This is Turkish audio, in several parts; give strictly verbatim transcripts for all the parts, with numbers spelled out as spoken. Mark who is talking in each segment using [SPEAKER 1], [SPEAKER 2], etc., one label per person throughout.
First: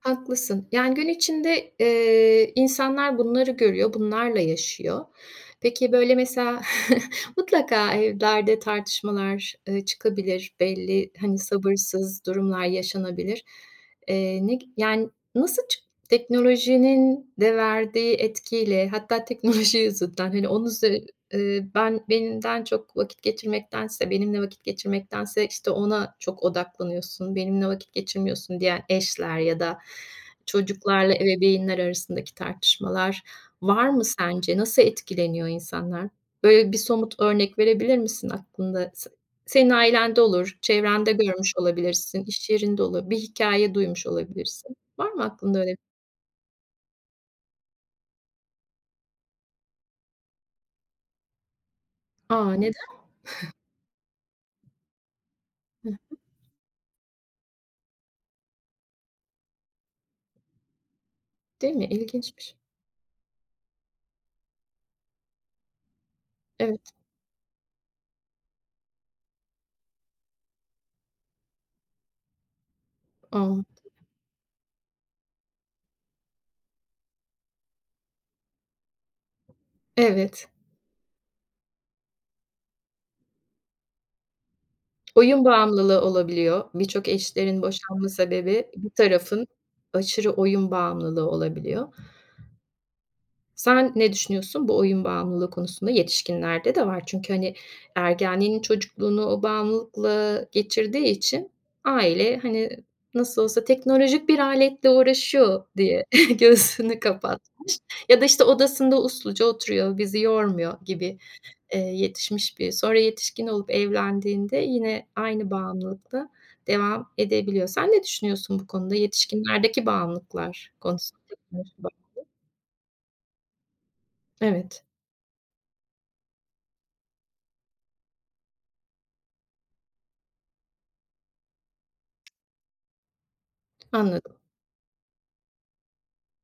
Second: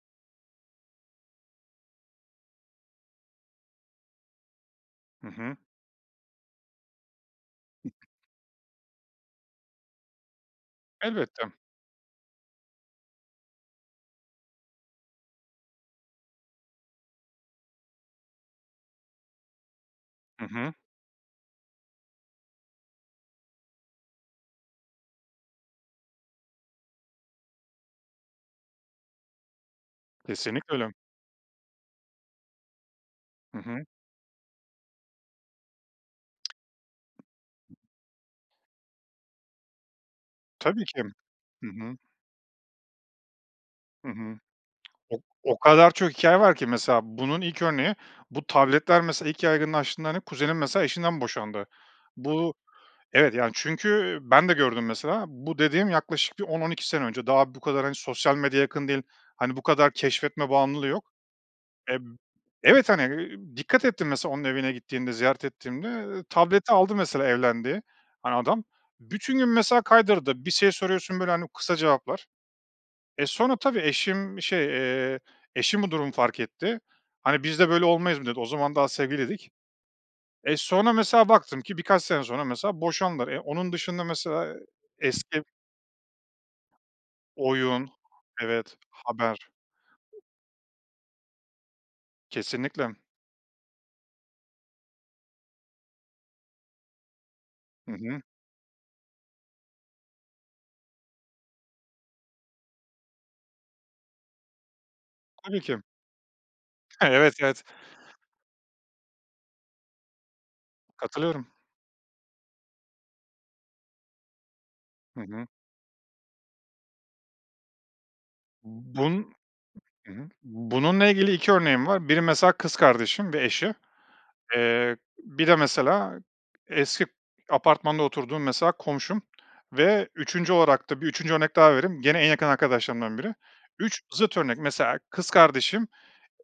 [SPEAKER 1] Haklısın. Yani, gün içinde, eee, insanlar bunları görüyor, bunlarla yaşıyor.
[SPEAKER 2] Hı hı.
[SPEAKER 1] Peki, böyle mesela mutlaka evlerde tartışmalar, eee, çıkabilir. Belli, hani,
[SPEAKER 2] Elbette.
[SPEAKER 1] sabırsız durumlar yaşanabilir. Eee, ne gi yani, nasıl çıkt teknolojinin de verdiği etkiyle, hatta teknoloji yüzünden,
[SPEAKER 2] Hı
[SPEAKER 1] hani, onun
[SPEAKER 2] hı.
[SPEAKER 1] zü eee, "Ben benden çok vakit geçirmektense benimle vakit geçirmektense, işte, ona çok odaklanıyorsun. Benimle vakit geçirmiyorsun." diyen eşler ya da
[SPEAKER 2] Kesinlikle öyle.
[SPEAKER 1] çocuklarla ebeveynler arasındaki tartışmalar
[SPEAKER 2] Hı hı.
[SPEAKER 1] var mı sence? Nasıl etkileniyor insanlar? Böyle bir somut örnek verebilir misin aklında? Se senin ailende olur,
[SPEAKER 2] Tabii ki.
[SPEAKER 1] çevrende görmüş
[SPEAKER 2] Hı hı.
[SPEAKER 1] olabilirsin, iş yerinde olur, bir hikâye duymuş
[SPEAKER 2] Hı hı.
[SPEAKER 1] olabilirsin. Var
[SPEAKER 2] O
[SPEAKER 1] mı
[SPEAKER 2] o
[SPEAKER 1] aklında öyle?
[SPEAKER 2] kadar çok hikâye var ki. Mesela bunun ilk örneği bu tabletler. Mesela ilk yaygınlaştığında, hani, kuzenim mesela eşinden boşandı. Bu,
[SPEAKER 1] A, neden?
[SPEAKER 2] evet. Yani, çünkü, eee, ben de gördüm mesela. Bu dediğim
[SPEAKER 1] Hı hı.
[SPEAKER 2] yaklaşık bir on on iki sene önce. Daha bu kadar, hani, sosyal medya yakın değil, hani, bu kadar keşfetme bağımlılığı yok.
[SPEAKER 1] Değil mi?
[SPEAKER 2] Eee,
[SPEAKER 1] İlginçmiş.
[SPEAKER 2] evet, hani, eee, dikkat ettim mesela onun evine gittiğimde, ziyaret ettiğimde, eee, tableti
[SPEAKER 1] Evet.
[SPEAKER 2] aldı mesela evlendiği, hani, adam. Bütün gün mesela kaydırdı. Bir şey soruyorsun, böyle, hani, kısa cevaplar. Eee, sonra tabii
[SPEAKER 1] [unintelligible]
[SPEAKER 2] eşim şey, eee, eşim bu durumu fark etti. Hani, "Biz de böyle olmayız." [unintelligible] dedi. O zaman daha sevgiliydik.
[SPEAKER 1] Evet.
[SPEAKER 2] Eee, sonra mesela baktım ki birkaç sene sonra mesela boşandılar. Eee, onun dışında mesela e eski
[SPEAKER 1] Oyun bağımlılığı olabiliyor. Birçok eşlerin
[SPEAKER 2] Oyun,
[SPEAKER 1] boşanma sebebi
[SPEAKER 2] evet,
[SPEAKER 1] bir tarafın
[SPEAKER 2] haber.
[SPEAKER 1] aşırı oyun bağımlılığı olabiliyor.
[SPEAKER 2] Kesinlikle.
[SPEAKER 1] Sen ne düşünüyorsun bu oyun bağımlılığı konusunda? Yetişkinlerde de var. Çünkü, hani,
[SPEAKER 2] Hı hı.
[SPEAKER 1] ergenliğini, çocukluğunu o bağımlılıkla geçirdiği için aile, hani, "Nasıl olsa teknolojik bir aletle
[SPEAKER 2] Tabii
[SPEAKER 1] uğraşıyor."
[SPEAKER 2] ki.
[SPEAKER 1] diye göğsünü
[SPEAKER 2] Evet, evet.
[SPEAKER 1] kapatmış ya da işte odasında usluca oturuyor, bizi yormuyor gibi,
[SPEAKER 2] Katılıyorum.
[SPEAKER 1] eee, yetişmiş biri sonra yetişkin olup evlendiğinde yine
[SPEAKER 2] Hı hı.
[SPEAKER 1] aynı bağımlılıkta devam edebiliyor. Sen ne düşünüyorsun bu konuda,
[SPEAKER 2] B bun
[SPEAKER 1] yetişkinlerdeki
[SPEAKER 2] hı hı.
[SPEAKER 1] bağımlılıklar
[SPEAKER 2] Bununla
[SPEAKER 1] konusunda?
[SPEAKER 2] ilgili iki örneğim var. Biri
[SPEAKER 1] [unintelligible]
[SPEAKER 2] mesela kız kardeşim ve eşi,
[SPEAKER 1] Evet.
[SPEAKER 2] eee, bir de mesela eski k apartmanda oturduğum mesela komşum ve üçüncü olarak da bir üçüncü örnek daha vereyim. Gene en yakın arkadaşlarımdan biri. üç zıt
[SPEAKER 1] Anladım.
[SPEAKER 2] örnek. Mesela kız kardeşim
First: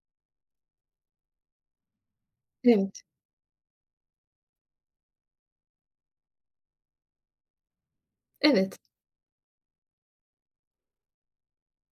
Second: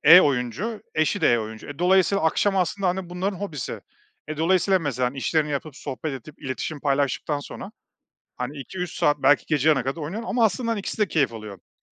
[SPEAKER 2] e oyuncu, eşi de e oyuncu. Dolayısıyla akşam
[SPEAKER 1] Evet.
[SPEAKER 2] aslında bunların hobisi. E, dolayısıyla mesela işlerini yapıp, sohbet edip, iletişim paylaştıktan sonra, hani,
[SPEAKER 1] Evet.
[SPEAKER 2] iki üç saat belki gece yarılarına kadar oynuyorlar. Ama aslında ikisi de keyif alıyor.